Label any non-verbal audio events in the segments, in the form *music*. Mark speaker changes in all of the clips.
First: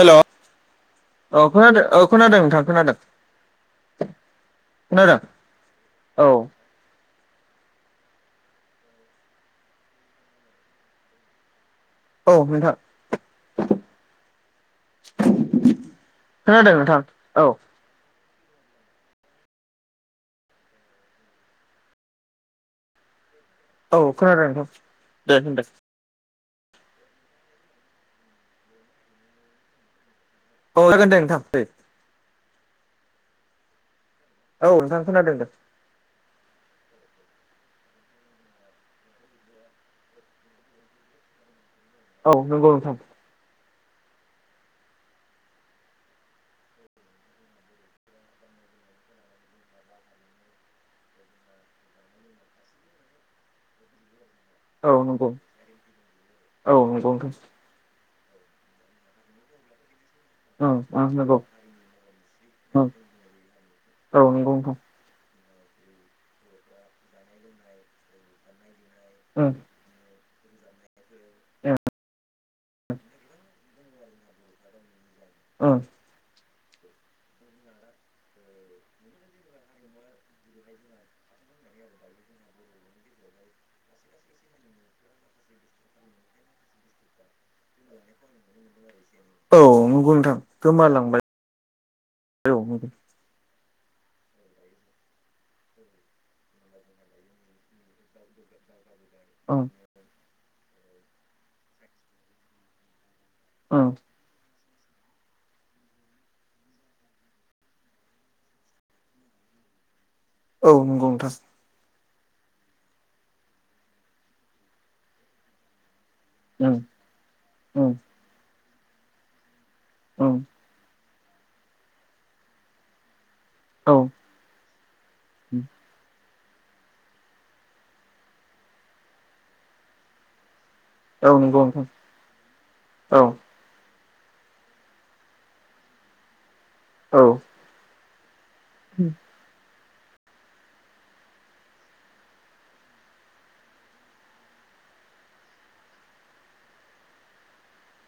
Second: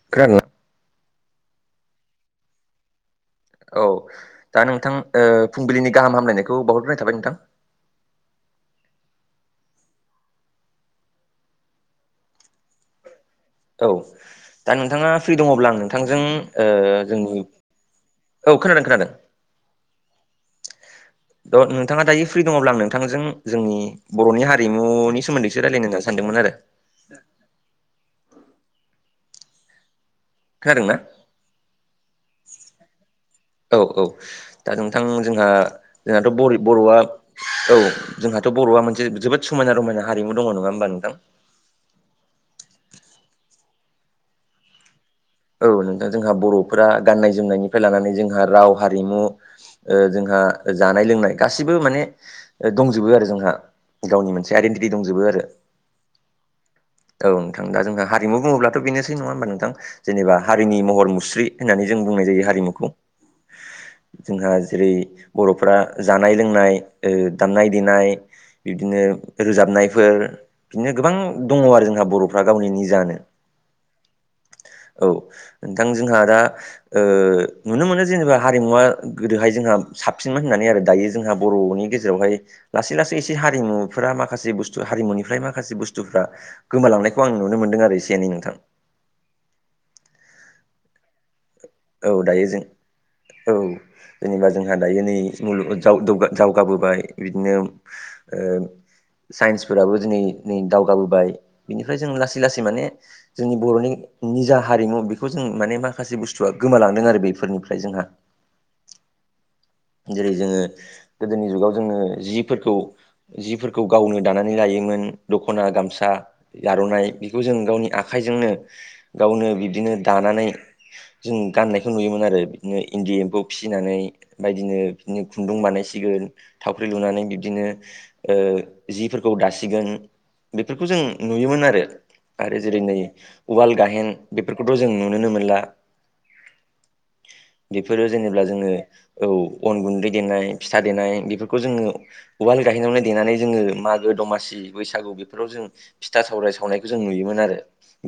Speaker 1: हेल'
Speaker 2: खोनादोंना
Speaker 1: औ खोनादों औ खोनादों नोंथां खोनादों।
Speaker 2: औ दा नोंथां
Speaker 1: खोनादों
Speaker 2: ओ फुंबिलिनि गाहाम
Speaker 1: औ
Speaker 2: हामलायनायखौ बावहरग्रोनाय थाबाय नोंथां।
Speaker 1: औ नोंथां।
Speaker 2: औ दा नोंथाङा फ्रि दङब्ला नोंथांजों ओ
Speaker 1: खोनादों नोंथां औ
Speaker 2: जोंनि औ खोनादों खोनादों। द' नोंथाङा दायो फ्रि दङब्ला आं नोंथांजों जोंनि
Speaker 1: औ खोनादों
Speaker 2: बर'नि
Speaker 1: नोंथां
Speaker 2: हारिमुनि
Speaker 1: दे होनदो
Speaker 2: सोमोन्दैसो रायलायनो सानदोंमोन आरो
Speaker 1: औ
Speaker 2: खोनादों ना
Speaker 1: जागोन दे नोंथां दे
Speaker 2: औ औ
Speaker 1: औ
Speaker 2: दा नोंथां
Speaker 1: खोनादों दे
Speaker 2: जोंहा जोंहाथ' बर बर'आ औ जोंहाथ' बर'आ मोनसे जोबोद समायना रमायना हारिमु दङ नङा होमबा नोंथां?
Speaker 1: औ नोंगौ नोंथां
Speaker 2: औ नोंथां जोंहा बर'फोरा गाननाय जोमनायनिफ्राय लानानै जोंहा राव हारिमु जोंहा जानाय लोंनाय गासिबो माने दंजोबो आरो जोंहा। गावनि मोनसे आइडेेनटिटि
Speaker 1: औ
Speaker 2: दंजोबो
Speaker 1: नंगौ
Speaker 2: आरो
Speaker 1: औ नंगौ
Speaker 2: औ।
Speaker 1: नोंथां
Speaker 2: दा जोंहा हारिमु बुंङोब्लाथ' बेनोसै नङा होमबा नोंथां। जेनेबा
Speaker 1: ओं
Speaker 2: हारिनि
Speaker 1: ओं
Speaker 2: महर
Speaker 1: नंगौ
Speaker 2: मुस्रि होननानै जों बुंनाय जायो
Speaker 1: ओं
Speaker 2: हारिमुखौ।
Speaker 1: औ
Speaker 2: जोंहा
Speaker 1: नंगौ नोंथां
Speaker 2: जेरै बर'फ्रा जानाय लोंनाय दामनाय ओ देनाय बिबदिनो
Speaker 1: ओं
Speaker 2: रोजाबनायफोर बिदिनो गोबां दङ
Speaker 1: ओं
Speaker 2: आरो जोंहा बर'फ्रा गावनि निजानो औ
Speaker 1: ओं
Speaker 2: नोंथां जोंहा दा ओ नुनो मोनो जेनेबा हारिमुवा गोदोहाय जोंहा साबसिनमोन होननानै आरो दायो जोंहा बर'नि गेजेराव जेरावहाय लासै लासै एसे हारिमुफोरा माखासे ब हारिमुनिफ्राय माखासे बुस्थुफ्रा गोमालांनायखौ आं नुनो मोनदों आरो एसे एनै नोंथां।
Speaker 1: औ नंगौ नोंथां गोमालांबाय
Speaker 2: औ दायो जों औ जेनेबा जोंहा दायो नै मुलुग जाव दावजागाबोबाय बिदिनो ओ
Speaker 1: ओं
Speaker 2: साइन्सफोराबो दिनै नै दावगाबोबाय बिनिफ्राय जों लासै लासै माने जोंनि
Speaker 1: ओं
Speaker 2: बर'नि निजा हारिमु बेखौ जों माने माखासे बुस्थु थुआ गोमालांदों आरो बेफोरनिफ्राय जोंहा जेरै जोङो
Speaker 1: औ नंगौ नोंथां
Speaker 2: गोदोनि जुगाव जोङो जिफोरखौ जिफोरखौ गावनो दानानै लायोमोन दख'ना गामसा
Speaker 1: ओं
Speaker 2: आर'नाइ बेखौ जों गावनि
Speaker 1: ओं
Speaker 2: आखाइजोंनो गावनो बिबदिनो
Speaker 1: ओं
Speaker 2: दानानै जों गाननायखौ नुयोमोन आरो बिदिनो इन्दि एम्फौ
Speaker 1: औ
Speaker 2: फिसिनानै बायदिनो बिदिनो खुन्दुं बानायसिगोन थावख्रि लुनानै बिबदिनो ओ जिफोरखौ दासिगोन बेफोरखौ जों
Speaker 1: औ नंगौ
Speaker 2: नुयोमोन आरो
Speaker 1: नोंथां
Speaker 2: आरो जेरै नै
Speaker 1: औ
Speaker 2: उवाल गाहेन बेफोरखौथ' जों नुोननो मोनला
Speaker 1: औ
Speaker 2: बेफोरो जेनेबा जोङो औ अन गुन्दै देनाय फिथा देनाय बेफोरखौ जोङो उवाल गायैनायावनो देनानै जोङो मागो दमासि बैसागु बेफोराव जों फिथा सावराय सावनायखौ जों नुयोमोन आरो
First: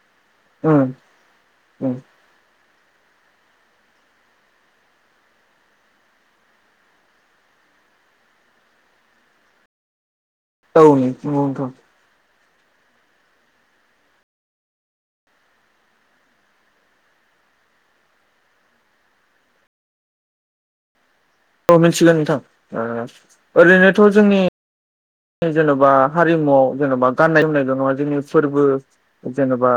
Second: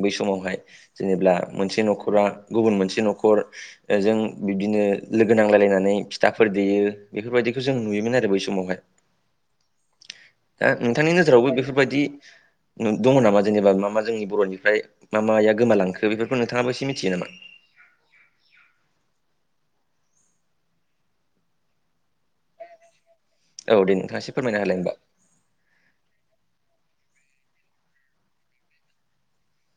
Speaker 2: बै समावहाय
Speaker 1: ओं
Speaker 2: जेनेबब्ला मोनसे न'खरा गुबुन मोनसे न'खर जों बिब्दिनो लोगो नांलायलायनानै फिथाफोर देयो बेफोरबायदिखौ जों नुयोमोन आरो बै समावहाय दा
Speaker 1: औ
Speaker 2: नोंथांनि
Speaker 1: नंगौ
Speaker 2: नोजोरावबो
Speaker 1: नोंथां
Speaker 2: बेफोरबायदि दङ नामा जेनेबा मा मा जोंनि बर'निफ्राय मा माया गोमालांखो बेफोरखौ नोंथाङाबो एसे मिथियो नामा?
Speaker 1: औ मिथिगोन नोंथां।
Speaker 2: औ
Speaker 1: ओरैनोथ'
Speaker 2: देोंथांसे
Speaker 1: जोंनि
Speaker 2: फोरमाय होलाय होनबा
Speaker 1: जेन'बा हारिमुवआव जेन'बा गाननाय जोमनाय द नङा जोंनि फोरबो जेनेबा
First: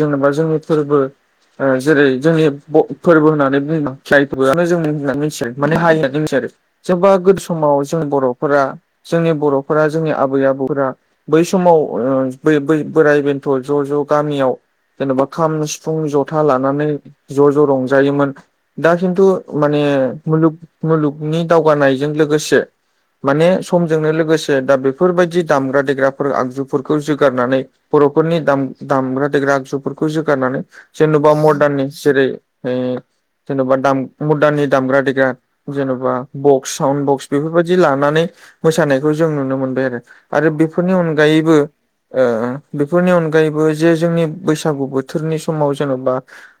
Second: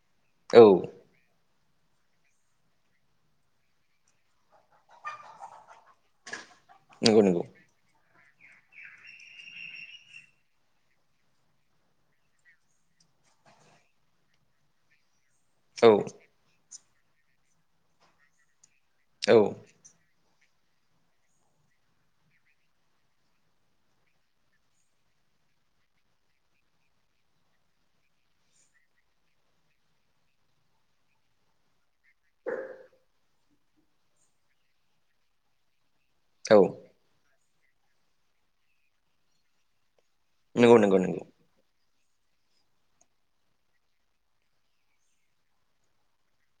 Speaker 1: जेनेबा
Speaker 2: औ
Speaker 1: जोंनि फोरबो जेरै जोंनि बफोरबो होननानै बुङोबा जायखिया फोरबोआनो जों बुंनानै मिथियो माने हारि होननानै मिथि आरो जेनबा
Speaker 2: नंगौ
Speaker 1: गोदो
Speaker 2: नंगौ
Speaker 1: समाव जों बर'फोरा जोंनि बर'फोरा जोंनि आबै आबौफोरा बै समाव ओ बै बै बोराइ बेन्थ' ज' ज' गामियाव जेन'बा खाम
Speaker 2: औ
Speaker 1: सिफुं ज'था लानानै ज' ज' रंजायोमोन दा खिनथु
Speaker 2: औ
Speaker 1: माने मुलुग मुलुगनि दावगानायजों लोगोसे माने समजोंनो लोगोसे दा बेफोरबायदि दामग्रा देग्राफोर आगजुफोरखौ जोगारनानै बर'फोरनि दाम दामग्रा देग्रा आगजुफोरखौ जोगारनानै जेन'बा मर्दार्ननि जेरै ओय जेन'बा दाम मुदाननि दामग्रा देग्रा जेन'बा
Speaker 2: औ
Speaker 1: बक्स साउन बक्स बेफोरबायाददि लानानै मोसानायखौ जों नुनो मोनबाय आरो। आरो
Speaker 2: नंगौ
Speaker 1: बेफोरनि
Speaker 2: नंगौ नंगौ
Speaker 1: अनगायैबो ओ बेफोरनि अनगायैबो जे जोंनि बैसागु बोथोरनि समाव जेन'बा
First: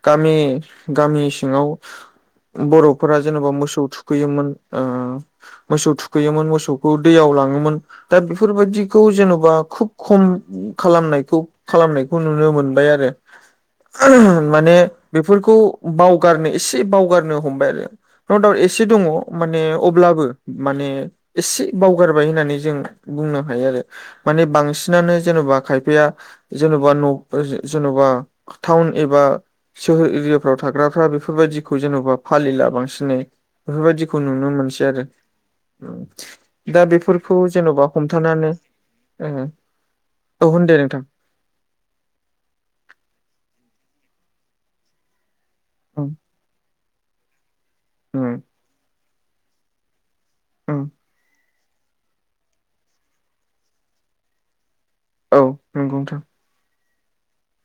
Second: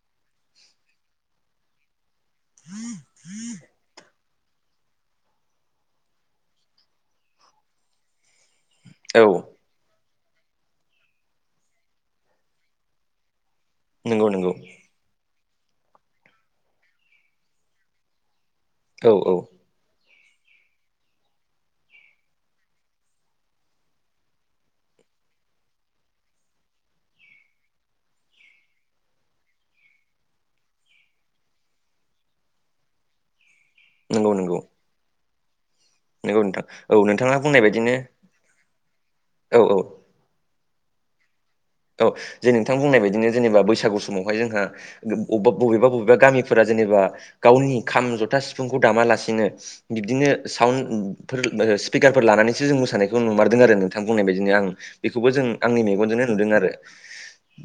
Speaker 1: गामि गामि सिङाव बर'फोरा जेनेबा मोसौ थुख थुखैयोमोन ओ मोसौ थुखैयोमोन मोसौखौ दैयाव लाङोमोन दा बेफोरबायदि
Speaker 2: औ
Speaker 1: जेन'बा खुब खम खालामनायखौ खालामनायखौ नुनो मोनबाय आरो
Speaker 2: नंगौ नंगौ
Speaker 1: माने बेफोरखौ बावगारनो एसे बावगारनो हमबाय आरो न' दाउट एसे दङ
Speaker 2: औ औ
Speaker 1: माने अब्लाबो माने एसे बावगार बाय होननानै जों बुंनो हायो आरो माने बांसिनानो जेन'बा खायफाया जेन'बा न' ओ जे जेन'बा टाउन एबा सोहोर एरियाफ्राव थाग्राफ्रा बेफोरबायदिखौ जेन'बा फालिला बांसिनै। बेफोरबायदिखौ नुनो मोनसै आरो।
Speaker 2: नोंगौ नोंथां औ। नोंथाङा
Speaker 1: फोरखौ
Speaker 2: बुंनाय
Speaker 1: जेन'बा
Speaker 2: बायदिनो
Speaker 1: हमथानानै ओ
Speaker 2: औ औ
Speaker 1: औ होन दे नोंथां।
Speaker 2: औ जे नोंथां बुंनाय बायदिनो जेनेबा बैसागु समावहाय जोंहा गोब अब
Speaker 1: उम
Speaker 2: बबेबा-बबेबा गामि फोरा जेनेबा गावनि खाम जथा
Speaker 1: उम
Speaker 2: सिफुंखौ दामालासिनो बिदिनो साउड
Speaker 1: उम
Speaker 2: फोर ओ स्पिकारफोर लानानैसो जों मोसानायखौ नुमारदों आरो नोंथां बुंनाय बायदिनो आं। बेखौबो
Speaker 1: औ
Speaker 2: जों आंनि
Speaker 1: नंगौ नोंथां
Speaker 2: मेगनजोंनो नुदों आरो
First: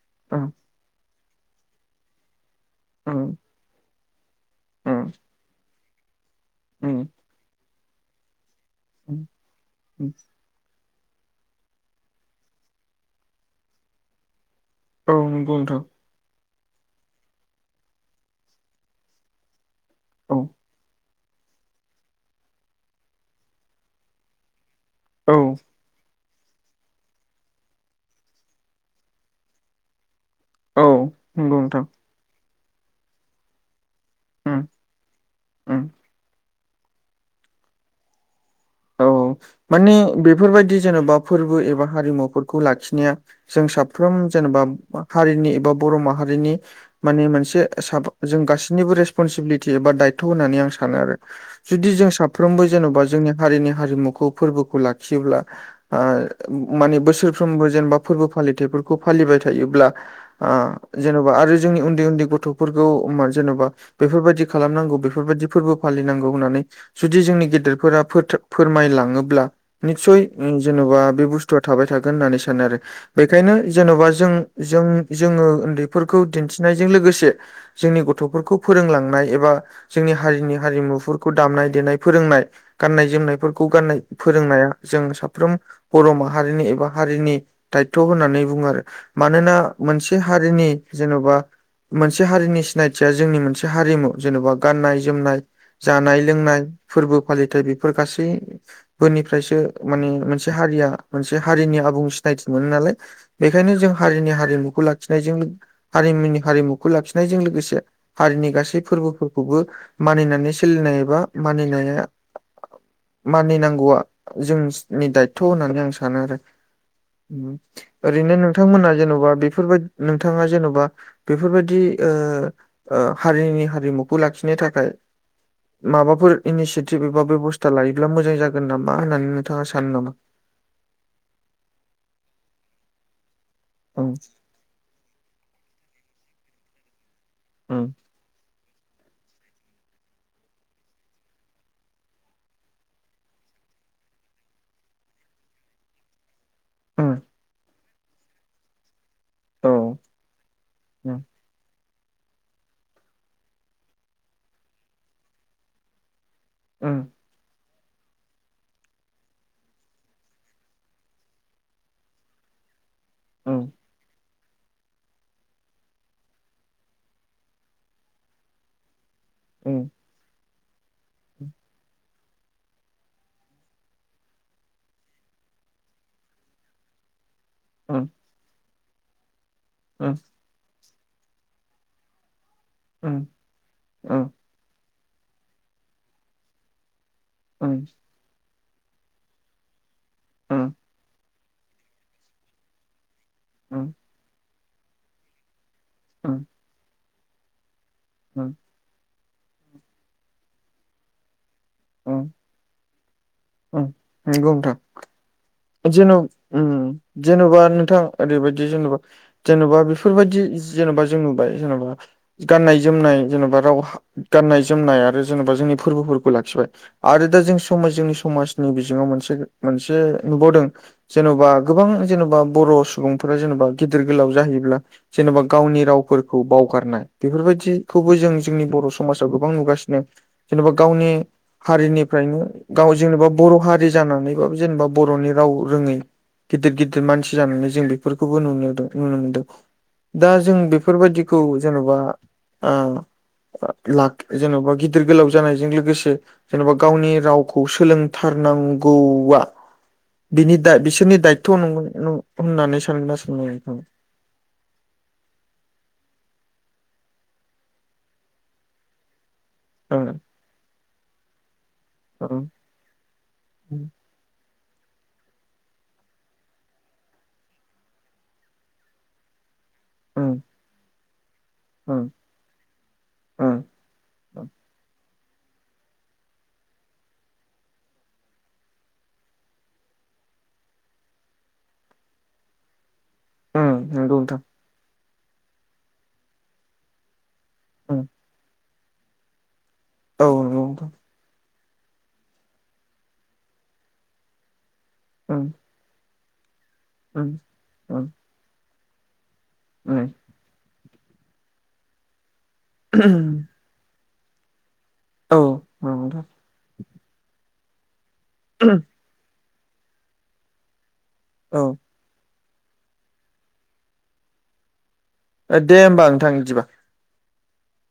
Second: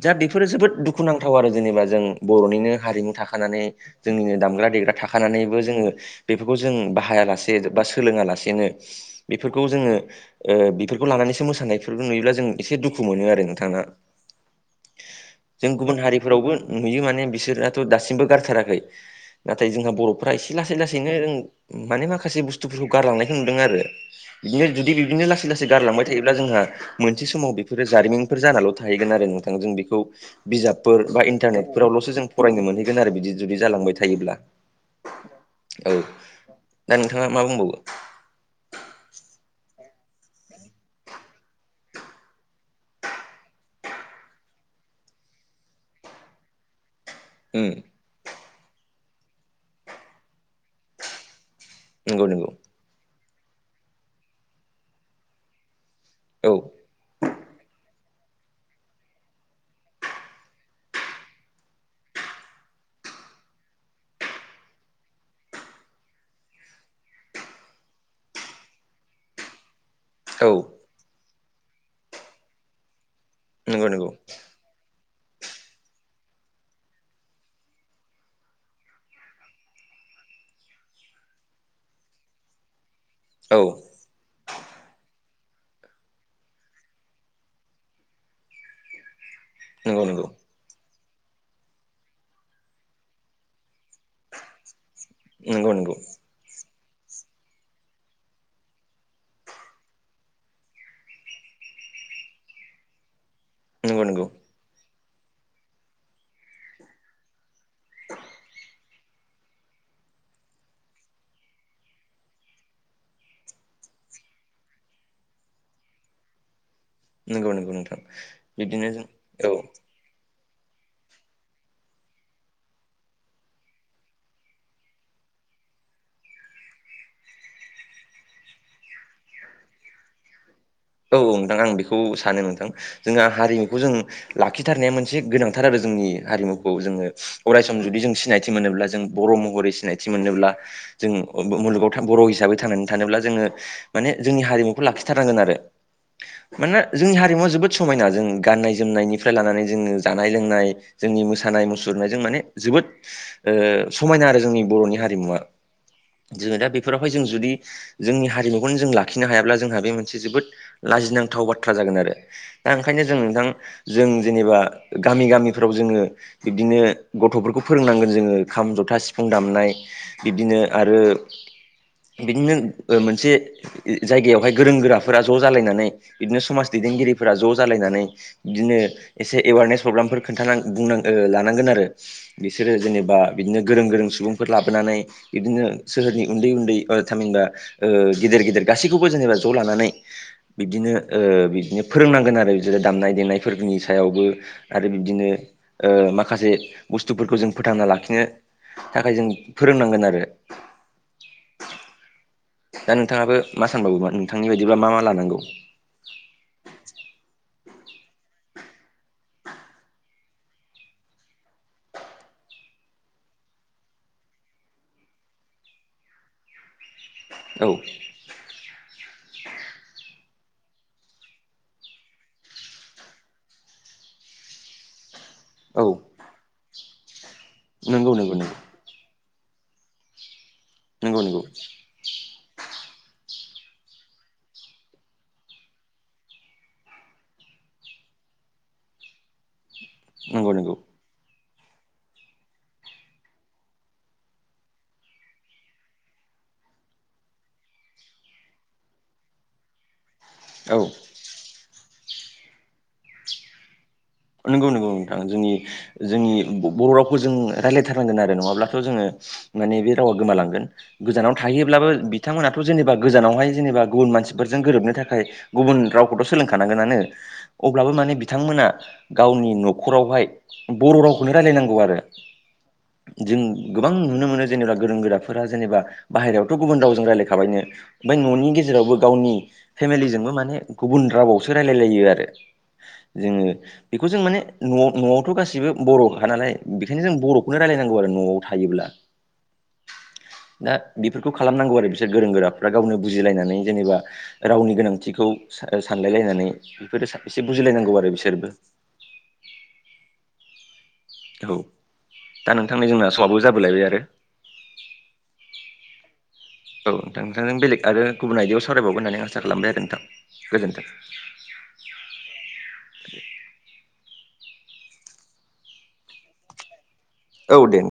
Speaker 2: दा बेफोरो
Speaker 1: उम
Speaker 2: जोबोद दुख खुनांथाव आरो जेनेबा जों बर'निनो हारिमु
Speaker 1: उम
Speaker 2: थाखानानै जोंनिनो दामग्रा देग्रा
Speaker 1: उम
Speaker 2: थाखानानैबो जोङो बेफोरखौ जों
Speaker 1: उम
Speaker 2: बाहायालासे बा सोलोङा लासेनो
Speaker 1: औ
Speaker 2: बेफोरखौ जोङो ओ बेफोरखौ लानानैसो मोसानायफोरखौ नुयोब्ला जों एसे दुखु मोनो आरो। नोंथाङा
Speaker 1: नंगौ
Speaker 2: जों
Speaker 1: नोंथां
Speaker 2: गुबुन हारिफोरावबो नुयो माने बिसोरथ' दासिमबो गारथाराखै नाथाय जोंहा बर'फ्रा
Speaker 1: औ
Speaker 2: एसे लासै लासै लासैनो ओं माने माखासे बुस्थुफोरखौ गारलांनायखौ नुदों आरो। बिदिनो जुदि बिदिनो
Speaker 1: औ
Speaker 2: लासै-लासै गारलांबाय थायोब्ला जोंहा मोनसे समाव बेफोरो जारिमिन फोर जानाल' थाहैगोन आरो नोंथां बेखौ
Speaker 1: औ
Speaker 2: बिजाबफोर बा
Speaker 1: नंगौ नोंथां
Speaker 2: इन्टारनेटफोरावल'सो जों फरायनो मोनहैगोन आरो बिदि जुदि जालांबाय थायोब्ला
Speaker 1: उम उम
Speaker 2: औ। दा नोंथाङा मा बुंबावो।
Speaker 1: औ माने बेफोरबायदि जेन'बा फोरबो एबा हारिमुफोरखौ लाखिनाया जों साफ्रोम जेनेबा हारिनि एबा बर' माहारिनि माने मोनसे
Speaker 2: उम
Speaker 1: साबा जों गासैनिबो रेसपनसिबिलिटि एबा दायथ' होननानै आं सानो आरो। जुदि जों
Speaker 2: नंगौ नंगौ
Speaker 1: साफ्रोमबो जेन'बा जोंनि हारिनि हारिमुखौ फोरबोखौ लाखियोब्ला
Speaker 2: औ
Speaker 1: ओ माने बोसोरफ्रोमबो जेनेबा फोरबो फालिथायाइफोरखौ फालिबाय थायोब्ला आं जेन'बा आरो जोंनि उन्दै-उन्दै गथ'फोरखौ मा जेन'बा बेफोरबायदि खालामनांगौ बेफोरबायदि फोरबो फालिनांगौ होननानै जुदि जोंनि गेदेरफोरा फो फोरमायलाङोब्ला नितसय
Speaker 2: औ
Speaker 1: जेन'बा बे बुस्थुआ थाबाय थागोन होननानै सानो आरो। बेखायनो
Speaker 2: नंगौ
Speaker 1: जेन'बा
Speaker 2: नंगौ
Speaker 1: जों-जों जोङो उन्दैफोरखौ दिन्थिनायजों लोगोसे जोंनि गथ'फोरखौ फोरोंलांनाय एबा जोंनि हारिनि हारिमुफोरखौ दामनाय देनाय फोरोंनाय गान्नाय
Speaker 2: औ
Speaker 1: जोमनायफोरखौ गाननाय फोरोंनाया जों साफ्रोम बर' माहारिनि एबा हारिनि दायथ' होननानै बुङो आरो। मानोना
Speaker 2: नंगौ
Speaker 1: मोनसे
Speaker 2: नंगौ
Speaker 1: हारिनि जेन'बा मोनसे हारिनि सिनायथिया जोंनि मोनसे हारिमु जेन'बा गाननाय जोमनाय
Speaker 2: नंगौ नंगौ
Speaker 1: जानाय लोंनाय फोरबो फालिथाय बेफोर गासै फोरनिफ्रायसो माने मोनसे हारिया मोनसे हारिनि आबुं सिनायथि मोनो नालाय। बेखायनो जों
Speaker 2: नंगौ नंगौ
Speaker 1: हारिनि हारिमुखौ लाखिनायजों हारिमुनि हारिमुखौ लाखिनायजों लोगोसे हारिनि गासै फोरबोफोरखौबो मानिनानै सोलिनाय एबा मानिनाया मानिनांगौआ जोंनि दायथ' होननानै आं सानो आरो।
Speaker 2: नंगौ नंगौ नोंथां
Speaker 1: ओरैनो
Speaker 2: बिदिनो
Speaker 1: नोंथांमोना
Speaker 2: जों
Speaker 1: जेन'बा
Speaker 2: औ
Speaker 1: बेफोरबाय नोंथाङा जेन'बा बेफोरबायदि ओ-ओ हारिनि हारिमुखौ लाखिनो थाखाय माबाफोर इनिसियेटिभ एबा बेबस्था लायोब्ला मोजां जागोन नामा होननानै नोंथाङा सानो नामा?
Speaker 2: औऔ नोंथां आं बेखौ सानो नोंथां जोंहा हारिमुखौ जों
Speaker 1: उम
Speaker 2: लाखि थारनाया मोनसे गोनांथार आरो जोंनि हारिमुखौ जोङो अराय सम
Speaker 1: उम
Speaker 2: जुदि जों सिनायथि मोनोब्ला जों बर' महरै सिनायथि मोनोब्ला जों अबब' मुलुगाव बर' हिसाबै थांनानै थानोब्ला जोङो माने जोंनि हारिमुखौ लाखिथारनांगोन आरो। मानोना
Speaker 1: उम
Speaker 2: जोंनि हारिमुवा जोबोद समायना जों गाननाय जोमनायनि निफ्राय लानानै
Speaker 1: औ
Speaker 2: जोङो जानाय लोंनाय जोंनि
Speaker 1: उम
Speaker 2: मोसानाय मुसुरनायजों माने जोबोद ओ समायना आरो जोंनि बर'नि हारिमुवा जोङो दा
Speaker 1: उम
Speaker 2: बेफोरावहाय जों जुदि जोंनि हारिमुखौनो जों लाखिनो हायाब्ला जोंहा बे मोनसे जोबोद लाजिनांथाव बाथ्रा जागोन आरो दा ओंखायनो जों नोंथां जों जेनेबा गामि गामिफ्राव जोङो बिब्दिनो गथ'फोरखौ फोरोंनांगोन जोङो खाम जथा सि फां दामनाय
Speaker 1: उम
Speaker 2: बिदिनो आरो बिदिनो मोनसे जायगायावहाय गोरों गोराफोरा ज' जालायनानै बिदिनो समाज दैदेनगिरिफोरा ज' जालायनानै
Speaker 1: उम
Speaker 2: बिदिनो एसे एवारने
Speaker 1: उम उम
Speaker 2: प्रग्रामफोर खोन्थानां बुंनां लानांगोन आरो बिसोरो
Speaker 1: उम
Speaker 2: जेनेबा बिदिनो गोरों गोरों
Speaker 1: उम
Speaker 2: सुबुं फोर लाबोनानै बिदिनो सोहोरनि उन्दै उन्दै थामिनबा
Speaker 1: उम उम
Speaker 2: ओ गेदिर गिदिर गासैखौबो जेनेबा ज' लानानै बिदिनो ओ बिदिनो फोरोंनांगोन आरो दामनाय देनाय फोरनि सायावबो आरो बिबदिनो ओ
Speaker 1: उम
Speaker 2: माखासे बुस्थुफोरखौ जों फोथांना लाखि नो
Speaker 1: उम
Speaker 2: थाखाय जों फोरोंनांगोन आरो
Speaker 1: ओं
Speaker 2: दा नोंथाङाबो मा सानबावौ नोंथांनि
Speaker 1: नोंथां।
Speaker 2: बायदिब्ला मा मा लानांगौ
Speaker 1: जेन' उम जेन'बा नोंथां ओरैबायाददि जेन'बा जेन'बा बेफोरबायदि जेन'बा जों नुबाय जेन'बा गाननाय जोमनाय जेन'बा राव हा गाननाय जोमनाय आरो जेनेबा जोंनि फोरबोफोरखौ लाखिबाय आरो दा जों
Speaker 2: औ
Speaker 1: समा जोंनि समाजनि बिजोङाव मोनसे मोनसे नुबावदों जेन'बा गोबां जेनेबा बर' सुबुंफोरा जेनेबा गिदिर गोलाव जाहैब्ला जेन'बा
Speaker 2: औ
Speaker 1: गावनि रावफोरखौ बावगारनाय
Speaker 2: नंगौ
Speaker 1: बेफोरबायदिखौबो जों
Speaker 2: नंगौ नंगौ
Speaker 1: जोंनि बर' समाजाव गोबां नुगासिनो जेनेबा गावनि
Speaker 2: नंगौ नंगौ
Speaker 1: हारिनिफ्रायनो गाव जेनेबा बर' हारि जानानैबाबो जेनेबा बर'नि राव रोङै गिदिर गिदिर मानसि जानानै जों बेफोरखौबो नुनोदों नुनो मोनदों दा
Speaker 2: नंगौ
Speaker 1: जों बेफोरबायदि खौ जेन'बा आ ला जेन'बा गिदिर गोलाव जानायजों लोगोसे जेनेबा गावनि रावखौ सोलोंथारनांगौआ बिनि दा
Speaker 2: औ
Speaker 1: बिसोरनि दायथ' नंगौनं होननानै सानगोना सान नोंथाङा
Speaker 2: नंगौ नंगौ नोंथां जोंनि जोंनि बर' रावखौ जों रायज्लायथारनांगोन आरो नङाब्लाथ' जोङो माने बे रावा
Speaker 1: ओं
Speaker 2: गोमालांगोन गोजानाव थाहैयोब्लाबो
Speaker 1: ओं
Speaker 2: बिथांमोनाथ' जेनेबा गोजानावहाय जेनेबा गुबुन मानसि फोरजों गोरोबनो थाखाय गुबुन रावखौथ' सोलोंखानांगोनानो अब्लाबो माने बिथांमोना गावनि न'खरावहाय
Speaker 1: ओं
Speaker 2: बर' रावखौनो रायलायनांगौ आरो
Speaker 1: ओं
Speaker 2: जों
Speaker 1: ओं
Speaker 2: गोबां नुनो मोनो जेनेबा गोरों गोराफोरा जेनेबा बाहेरायावथ' गुबुन रावजों रायज्लायखाबायनो ओमफ्राय न'नि गेजेरावबो गावनि फेमिलिजोंबो माने गुबुन रावावसो रायलायलायो आरो जोङो
Speaker 1: ओं
Speaker 2: बेखौ
Speaker 1: नंगौ
Speaker 2: जों
Speaker 1: नोंथां
Speaker 2: माने न' न'आवथ' गाससिबो बर'खा नालाय बेखायनो जों बर' बेनो
Speaker 1: ओं
Speaker 2: रायलायनांगौ आरो न'आव थायोब्ला
Speaker 1: औ नंगौ
Speaker 2: दा
Speaker 1: नोंथां
Speaker 2: बेफोरखौ खालामनांगौ आरो बिसोर गोरों गोराफ्रा गावनो बुजिलायनानै जेनेबा रावनि गोनां खथिखौ
Speaker 1: ओं
Speaker 2: सानलायलायनानै बेफोरो
Speaker 1: ओं
Speaker 2: एसे बुजिलायनांगौ
Speaker 1: ओं
Speaker 2: आरो बिसोरबो
Speaker 1: *inaudible*
Speaker 2: औ दा नोंथांनि जोंना
Speaker 1: ओं
Speaker 2: साबबो जाबोलायबाय आरो
Speaker 1: औ म दा
Speaker 2: औ नोंथां नोंथांजों बेलेग आरो गुबुन आयदायाव सावरायबावगोन होननानै आसा खालामबाय आरो नोंथां गोजोन्थों
Speaker 1: औ दे होनोमबा नोंथां बिदिबा
Speaker 2: औ दे।